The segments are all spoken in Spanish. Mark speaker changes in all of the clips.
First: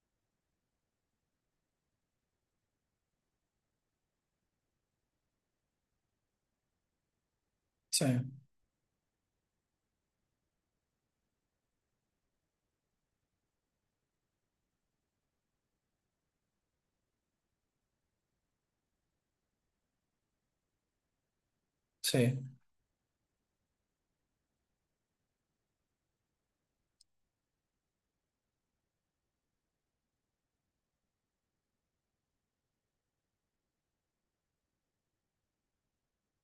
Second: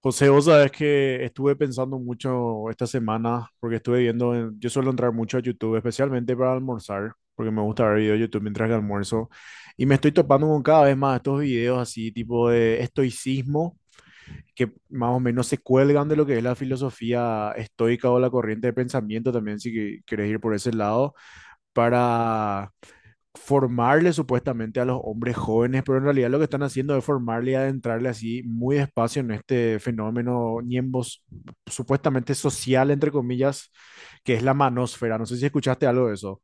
Speaker 1: José, vos sabés que estuve pensando mucho esta semana porque estuve viendo, yo suelo entrar mucho a YouTube, especialmente para almorzar, porque me gusta ver
Speaker 2: Sí,
Speaker 1: videos de YouTube mientras que almuerzo, y me estoy topando con cada vez más estos videos así, tipo de estoicismo, que más o menos se cuelgan de lo que es la filosofía estoica o la corriente de pensamiento también, si querés ir por ese lado,
Speaker 2: sí.
Speaker 1: para formarle supuestamente a los hombres jóvenes, pero en realidad lo que están haciendo es formarle y adentrarle así muy despacio en este fenómeno ñembos supuestamente social, entre comillas, que es la manósfera. ¿No sé si escuchaste algo de eso?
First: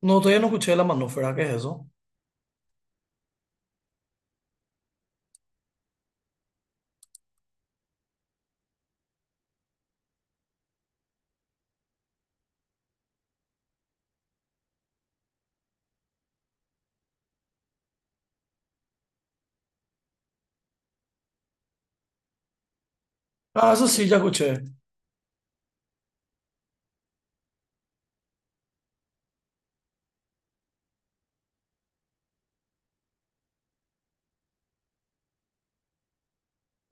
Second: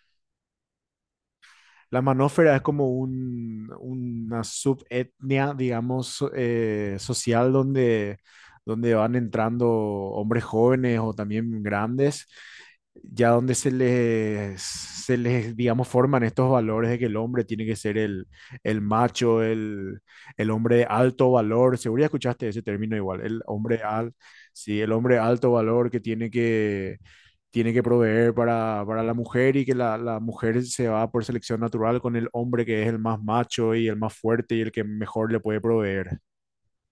Speaker 2: No, todavía no escuché la manúfera, ¿qué es eso?
Speaker 1: La manófera es como una subetnia, digamos, social donde, donde van entrando hombres jóvenes o también grandes, ya donde se les, digamos, forman estos valores de que el hombre tiene que ser el macho, el hombre de alto valor. Seguro ya escuchaste ese término igual, el
Speaker 2: Ah,
Speaker 1: hombre
Speaker 2: eso sí,
Speaker 1: al,
Speaker 2: ya escuché.
Speaker 1: sí, el hombre de alto valor que tiene que proveer para la mujer y que la mujer se va por selección natural con el hombre que es el más macho y el más fuerte y el que mejor le puede proveer.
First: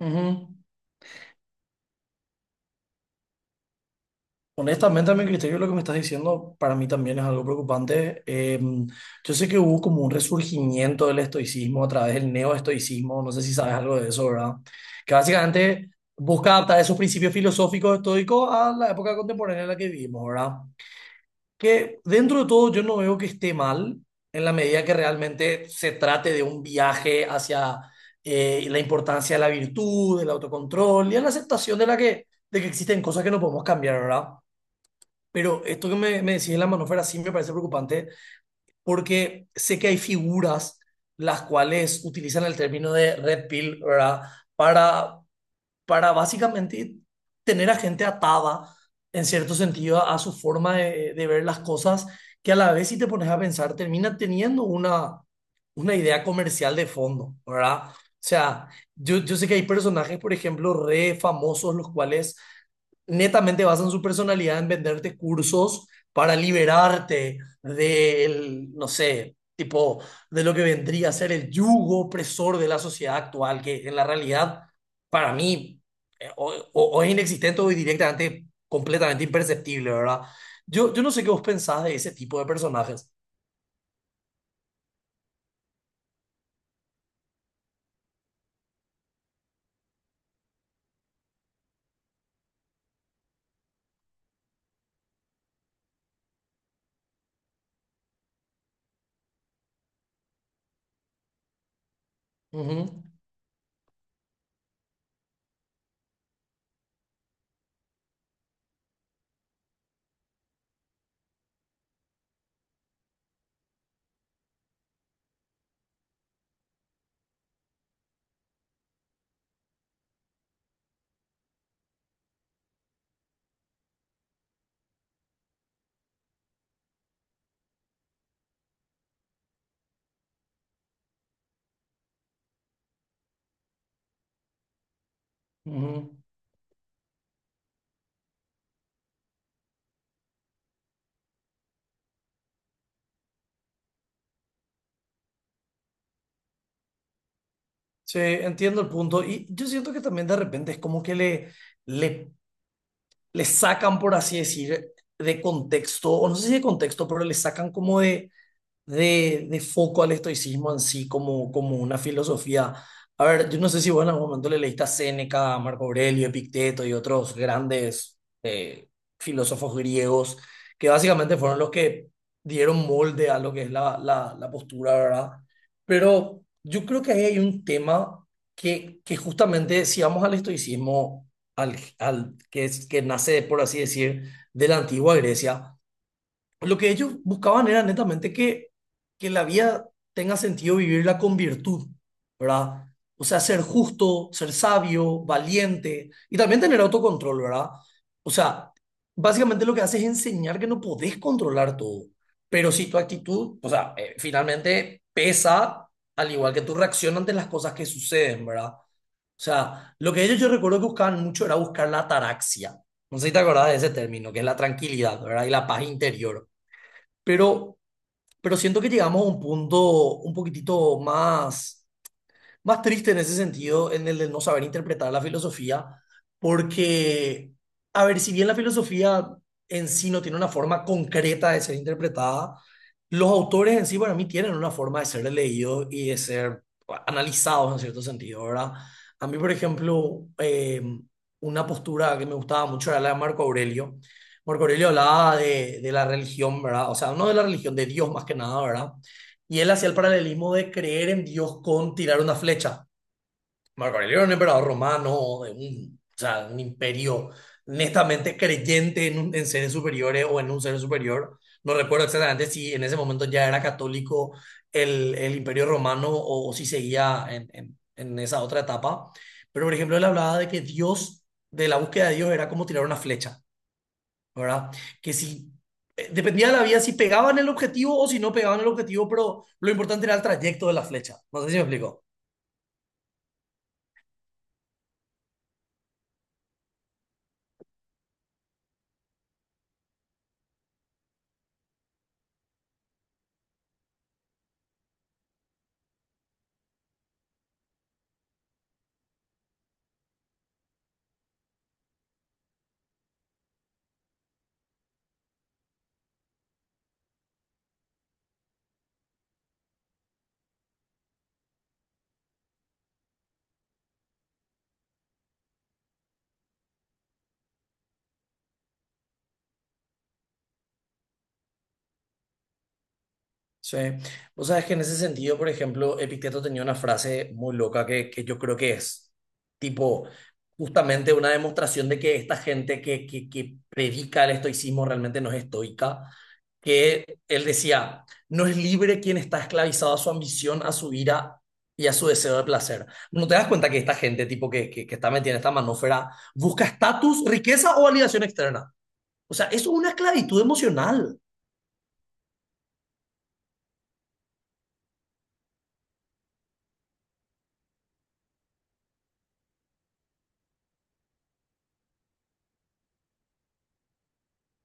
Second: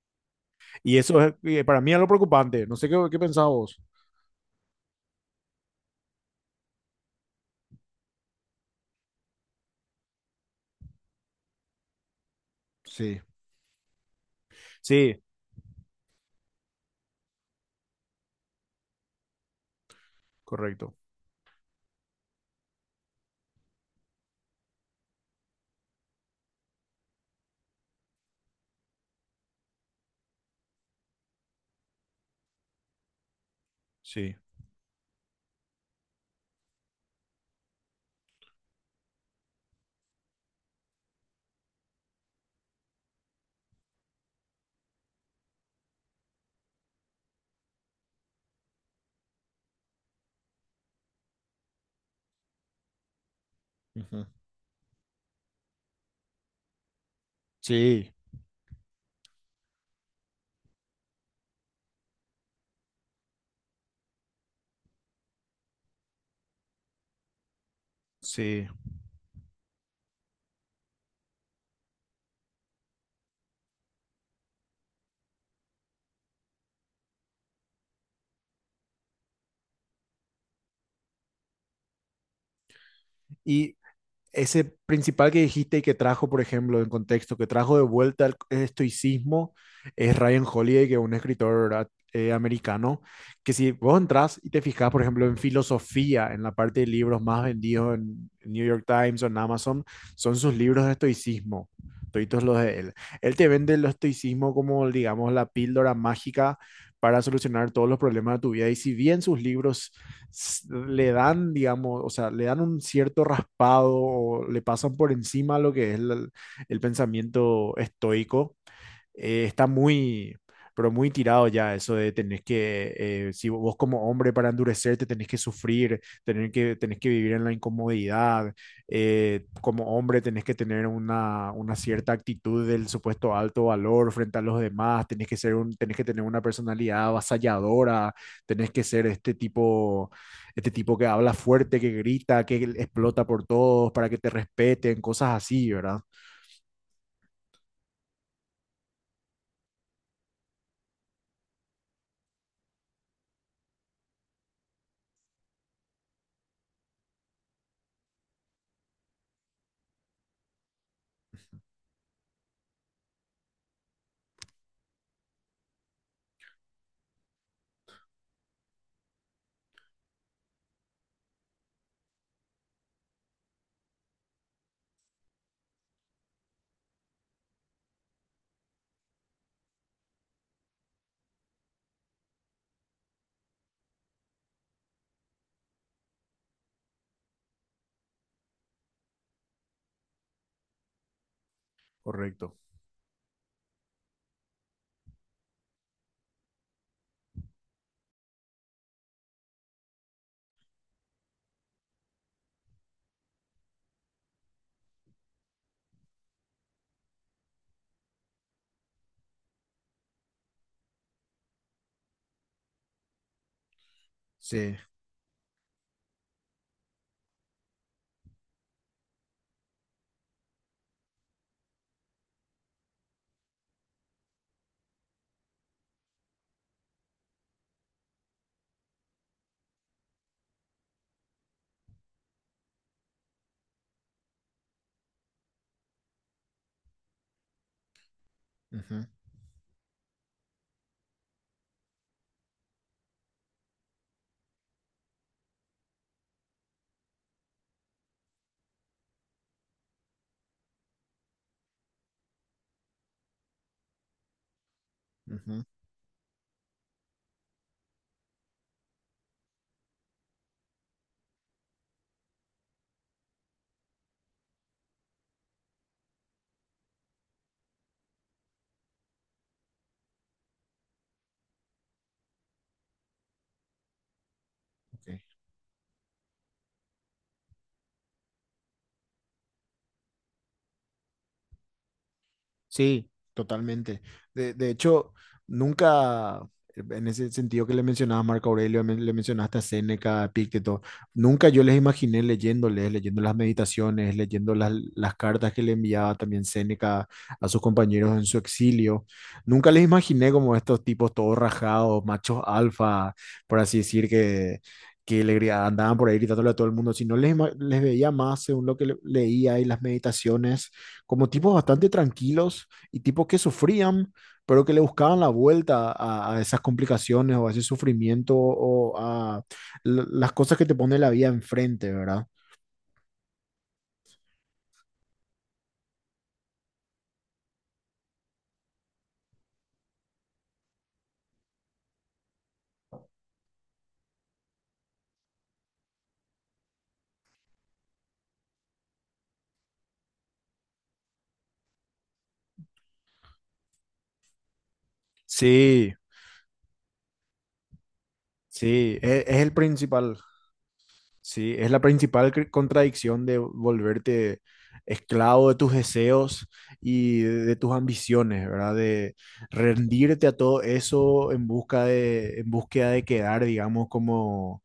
Speaker 2: Ujú.
Speaker 1: Y eso es, para mí es lo preocupante. No sé qué pensás vos.
Speaker 2: Honestamente, a mi criterio, lo que me estás diciendo para mí también es algo preocupante. Yo sé que hubo como un resurgimiento del estoicismo a través del
Speaker 1: Sí,
Speaker 2: neoestoicismo, no sé si sabes algo de eso, ¿verdad? Que
Speaker 1: sí,
Speaker 2: básicamente busca adaptar esos principios filosóficos estoicos a la época contemporánea en la que vivimos, ¿verdad?
Speaker 1: correcto.
Speaker 2: Que dentro de todo yo no veo que esté mal en la medida que realmente se trate de un viaje hacia la importancia de la virtud, del autocontrol y a la aceptación de que existen cosas que no podemos cambiar, ¿verdad?
Speaker 1: Sí.
Speaker 2: Pero esto que me decís de la manósfera sí me parece preocupante porque sé que hay figuras las cuales utilizan el término de red pill, ¿verdad? Para para básicamente tener a gente atada, en cierto sentido, a su forma de ver las cosas, que a la vez si te pones a pensar, termina
Speaker 1: Ujú.
Speaker 2: teniendo una idea comercial de fondo, ¿verdad? O
Speaker 1: Sí,
Speaker 2: sea, yo sé que hay personajes, por ejemplo, re famosos, los cuales netamente basan su personalidad en venderte cursos para liberarte
Speaker 1: sí.
Speaker 2: del, no sé, tipo, de lo que vendría a ser el yugo opresor de la sociedad actual, que en la realidad para mí, o es inexistente o es directamente completamente imperceptible, ¿verdad? Yo no sé qué vos pensás de ese tipo de personajes.
Speaker 1: Y ese principal que dijiste y que trajo, por ejemplo, en contexto, que trajo de vuelta el estoicismo, es Ryan Holiday, que es un escritor americano, que si vos entras y te fijas, por ejemplo, en filosofía, en la parte de libros más vendidos en New York Times o en Amazon, son sus libros de estoicismo, toditos los de
Speaker 2: Ujú,
Speaker 1: él. Él te vende el estoicismo como, digamos, la píldora mágica para solucionar todos los problemas de tu vida. Y si bien sus libros le dan, digamos, o sea, le dan un cierto raspado o le pasan por encima lo que es el pensamiento estoico está pero muy tirado ya eso de tenés si vos como hombre para endurecerte tenés que sufrir, tenés que vivir en la incomodidad, como hombre tenés que tener una cierta actitud del supuesto alto valor frente a los demás, tenés que ser tenés que
Speaker 2: ujú.
Speaker 1: tener una personalidad avasalladora, tenés que ser este tipo que habla fuerte, que grita, que explota por todos para que te respeten, cosas así, ¿verdad?
Speaker 2: Sí, entiendo el punto. Y yo siento que también de repente es como que le, le sacan, por así decir, de contexto, o no sé si de contexto, pero le sacan como de foco al estoicismo en sí como una filosofía. A ver, yo no sé si vos en algún momento le leíste a Séneca, a Marco Aurelio, Epicteto y otros grandes eh, filósofos griegos, que básicamente fueron los que dieron molde a lo que es la postura, ¿verdad? Pero yo creo que ahí hay un tema que justamente si vamos al estoicismo, que nace, por así decir, de la antigua Grecia, lo que ellos buscaban era netamente que la vida tenga sentido vivirla con virtud,
Speaker 1: Correcto.
Speaker 2: ¿verdad? O sea, ser justo, ser sabio, valiente y también tener autocontrol, ¿verdad? O sea, básicamente lo que hace es enseñar que no podés controlar todo, pero si tu actitud, o sea, finalmente pesa al igual que tu reacción ante las cosas que suceden, ¿verdad? O sea, lo que ellos yo recuerdo que buscaban mucho era buscar la ataraxia. No sé si te acordás de ese término, que es la
Speaker 1: Sí.
Speaker 2: tranquilidad, ¿verdad? Y la paz interior, pero, pero siento que llegamos a un punto un poquitito más triste en ese sentido, en el de no saber interpretar la filosofía, porque, a ver, si bien la filosofía en sí no tiene una forma concreta de ser interpretada, los autores en sí para mí tienen una forma de ser leídos y de ser analizados en cierto sentido, ¿verdad?
Speaker 1: Ujú.
Speaker 2: A mí, por ejemplo, una postura que me gustaba mucho era la de Marco Aurelio. Marco Aurelio hablaba de la religión, ¿verdad? O sea, no de la religión, de Dios más que nada, ¿verdad? Y él hacía el paralelismo de creer en Dios con tirar una flecha. Marco Aurelio era un emperador romano, de
Speaker 1: Ujú,
Speaker 2: o sea, un imperio netamente creyente en seres superiores o en un ser superior. No recuerdo exactamente si en ese momento ya era católico el imperio romano, o si seguía en esa otra etapa. Pero, por ejemplo, él hablaba de que Dios, de la búsqueda de Dios, era como tirar una flecha. ¿Verdad? Que
Speaker 1: ok.
Speaker 2: si dependía de la vía si pegaban el objetivo o si no pegaban el objetivo, pero lo importante era el trayecto de la flecha. No sé si me explico.
Speaker 1: Sí, totalmente. De hecho, nunca, en ese sentido que le mencionabas a Marco Aurelio, le mencionaste a Séneca, a Epicteto, nunca yo les imaginé leyéndoles, leyendo las meditaciones, leyendo las cartas que le enviaba también Séneca a sus compañeros en su exilio. Nunca les imaginé como estos tipos todos rajados, machos alfa, por así decir, que andaban por ahí gritándole a todo el mundo, sino les veía más según lo que leía y las meditaciones, como tipos bastante tranquilos y tipos que sufrían, pero que le buscaban la vuelta a esas complicaciones o a ese sufrimiento o a las cosas que te pone la vida enfrente, ¿verdad?
Speaker 2: Sí, vos sabes que en ese sentido, por ejemplo, Epicteto tenía una frase muy loca que yo creo que es tipo justamente una demostración de que esta gente que predica el estoicismo realmente no es estoica, que él decía, no es libre quien está esclavizado a su ambición, a su ira y a su deseo de placer. ¿No te das cuenta que esta gente tipo que está metida en esta
Speaker 1: Sí,
Speaker 2: manósfera busca estatus, riqueza o validación externa?
Speaker 1: sí,
Speaker 2: O
Speaker 1: es
Speaker 2: sea,
Speaker 1: el
Speaker 2: es una
Speaker 1: principal,
Speaker 2: esclavitud emocional.
Speaker 1: sí, es la principal contradicción de volverte esclavo de tus deseos y de tus ambiciones, ¿verdad? De rendirte a todo eso en busca de, en búsqueda de quedar, digamos, como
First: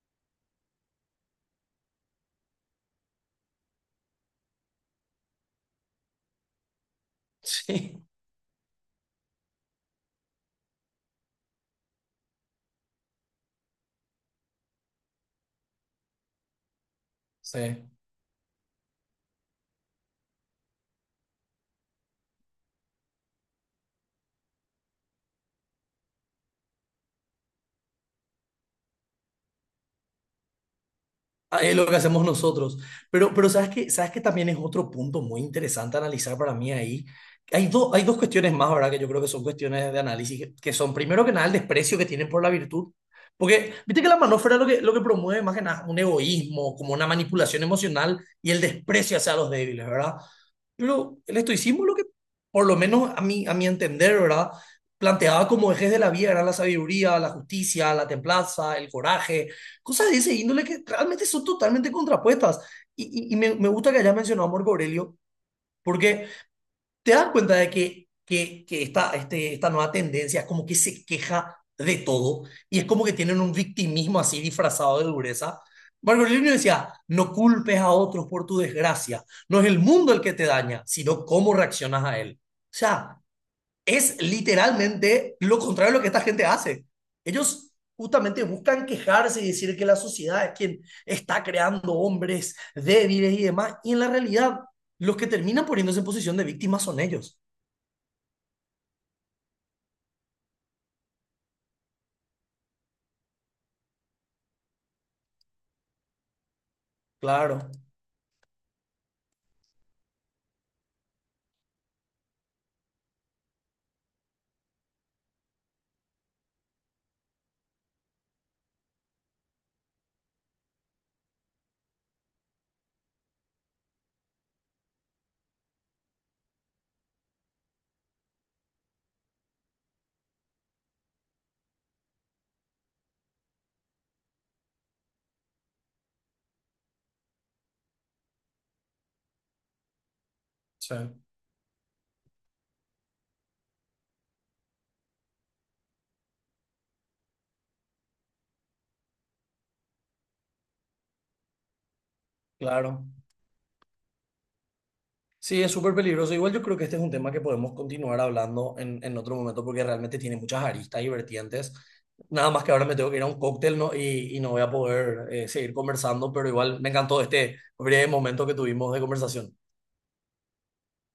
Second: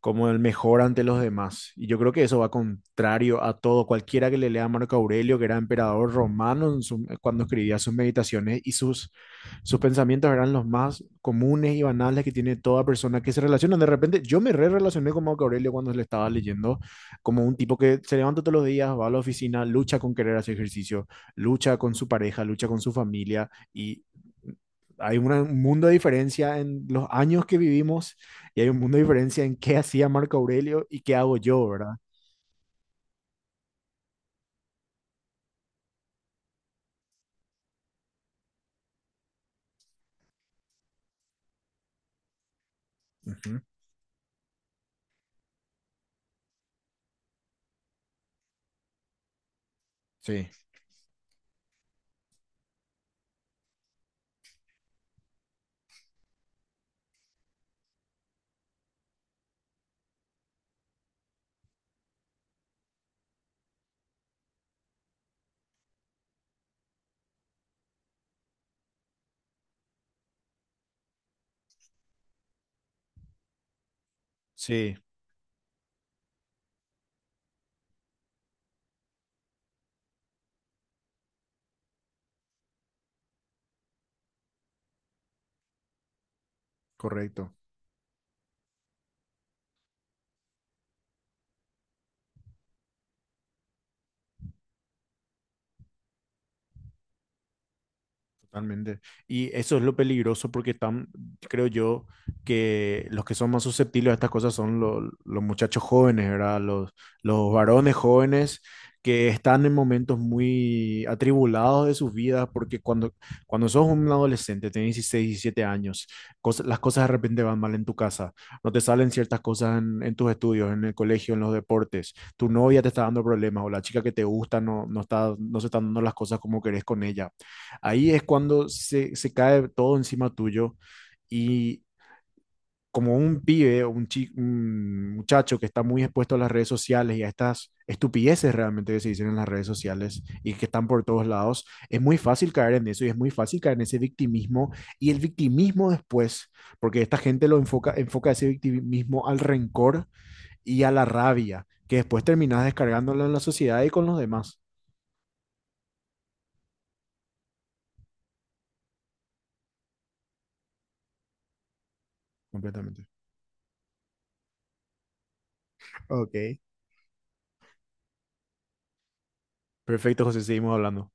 Speaker 1: como el mejor ante los demás. Y yo creo que eso va contrario a todo. Cualquiera que le lea a Marco Aurelio, que era emperador romano en su, cuando escribía sus
Speaker 2: Sí.
Speaker 1: meditaciones y sus pensamientos eran los más comunes y banales que tiene toda persona que se relaciona. De repente, yo me re relacioné con Marco Aurelio cuando le estaba leyendo, como un tipo
Speaker 2: Sí.
Speaker 1: que se levanta todos los días, va a la oficina, lucha con querer hacer ejercicio, lucha con su pareja, lucha con su familia y hay un mundo de diferencia en los años que vivimos y hay un mundo de diferencia en qué hacía Marco Aurelio y qué hago
Speaker 2: Ah,
Speaker 1: yo,
Speaker 2: es lo
Speaker 1: ¿verdad?
Speaker 2: que hacemos nosotros. Pero ¿Sabes que también es otro punto muy interesante a analizar para mí ahí? Hay dos cuestiones más, ¿verdad? Que yo creo que son cuestiones de análisis, que son, primero que nada, el desprecio que tienen por la virtud.
Speaker 1: Ujú.
Speaker 2: Porque, viste que la manósfera lo que promueve más que nada un egoísmo, como una manipulación emocional y el desprecio hacia los débiles, ¿verdad?
Speaker 1: Sí,
Speaker 2: Pero el estoicismo lo que, por lo menos a mí, a mi entender, ¿verdad? Planteaba como ejes de la vida, era la sabiduría, la justicia, la templanza, el coraje. Cosas de ese índole que realmente son totalmente contrapuestas. Y me gusta que hayas mencionado a Marco Aurelio, porque te das cuenta de que esta nueva tendencia es como que se queja de todo y es como que tienen un victimismo así
Speaker 1: sí,
Speaker 2: disfrazado de dureza. Marco Aurelio decía, no culpes a otros por tu desgracia, no es el mundo el que te daña, sino cómo reaccionas a él. O sea, es literalmente lo contrario a lo que esta gente hace.
Speaker 1: correcto.
Speaker 2: Ellos justamente buscan quejarse y decir que la sociedad es quien está creando hombres débiles y demás, y en la realidad los que terminan poniéndose en posición de víctimas son ellos.
Speaker 1: Totalmente. Y eso es lo peligroso porque están, creo yo, que los que son más susceptibles a estas cosas son los muchachos jóvenes, ¿verdad? Los
Speaker 2: Claro,
Speaker 1: varones jóvenes que están en momentos muy atribulados de sus vidas porque cuando, cuando sos un adolescente, tenés 16, 17 años, las cosas de repente van mal en tu casa, no te salen ciertas cosas en tus estudios, en el colegio, en los deportes, tu novia te está dando problemas o la chica que te gusta no está, no se están dando las cosas como querés con ella. Ahí es cuando se cae todo encima tuyo y como un pibe o un muchacho que está muy expuesto a las redes sociales y a estas estupideces realmente que se dicen en las redes sociales y que están
Speaker 2: sí,
Speaker 1: por todos lados, es muy fácil caer en eso y es muy fácil caer en ese victimismo y el victimismo después, porque esta gente lo enfoca, enfoca ese victimismo al rencor y a la rabia, que después terminas
Speaker 2: claro.
Speaker 1: descargándolo en la sociedad y con los demás
Speaker 2: Sí, es súper peligroso. Igual yo creo que este es un tema que podemos continuar hablando en otro momento porque realmente tiene muchas aristas y vertientes. Nada más que ahora me
Speaker 1: completamente.
Speaker 2: tengo que ir a un cóctel, ¿no? Y no voy a poder seguir conversando, pero
Speaker 1: Ok.
Speaker 2: igual me encantó este breve momento que tuvimos de conversación.
Speaker 1: Perfecto, José, seguimos hablando.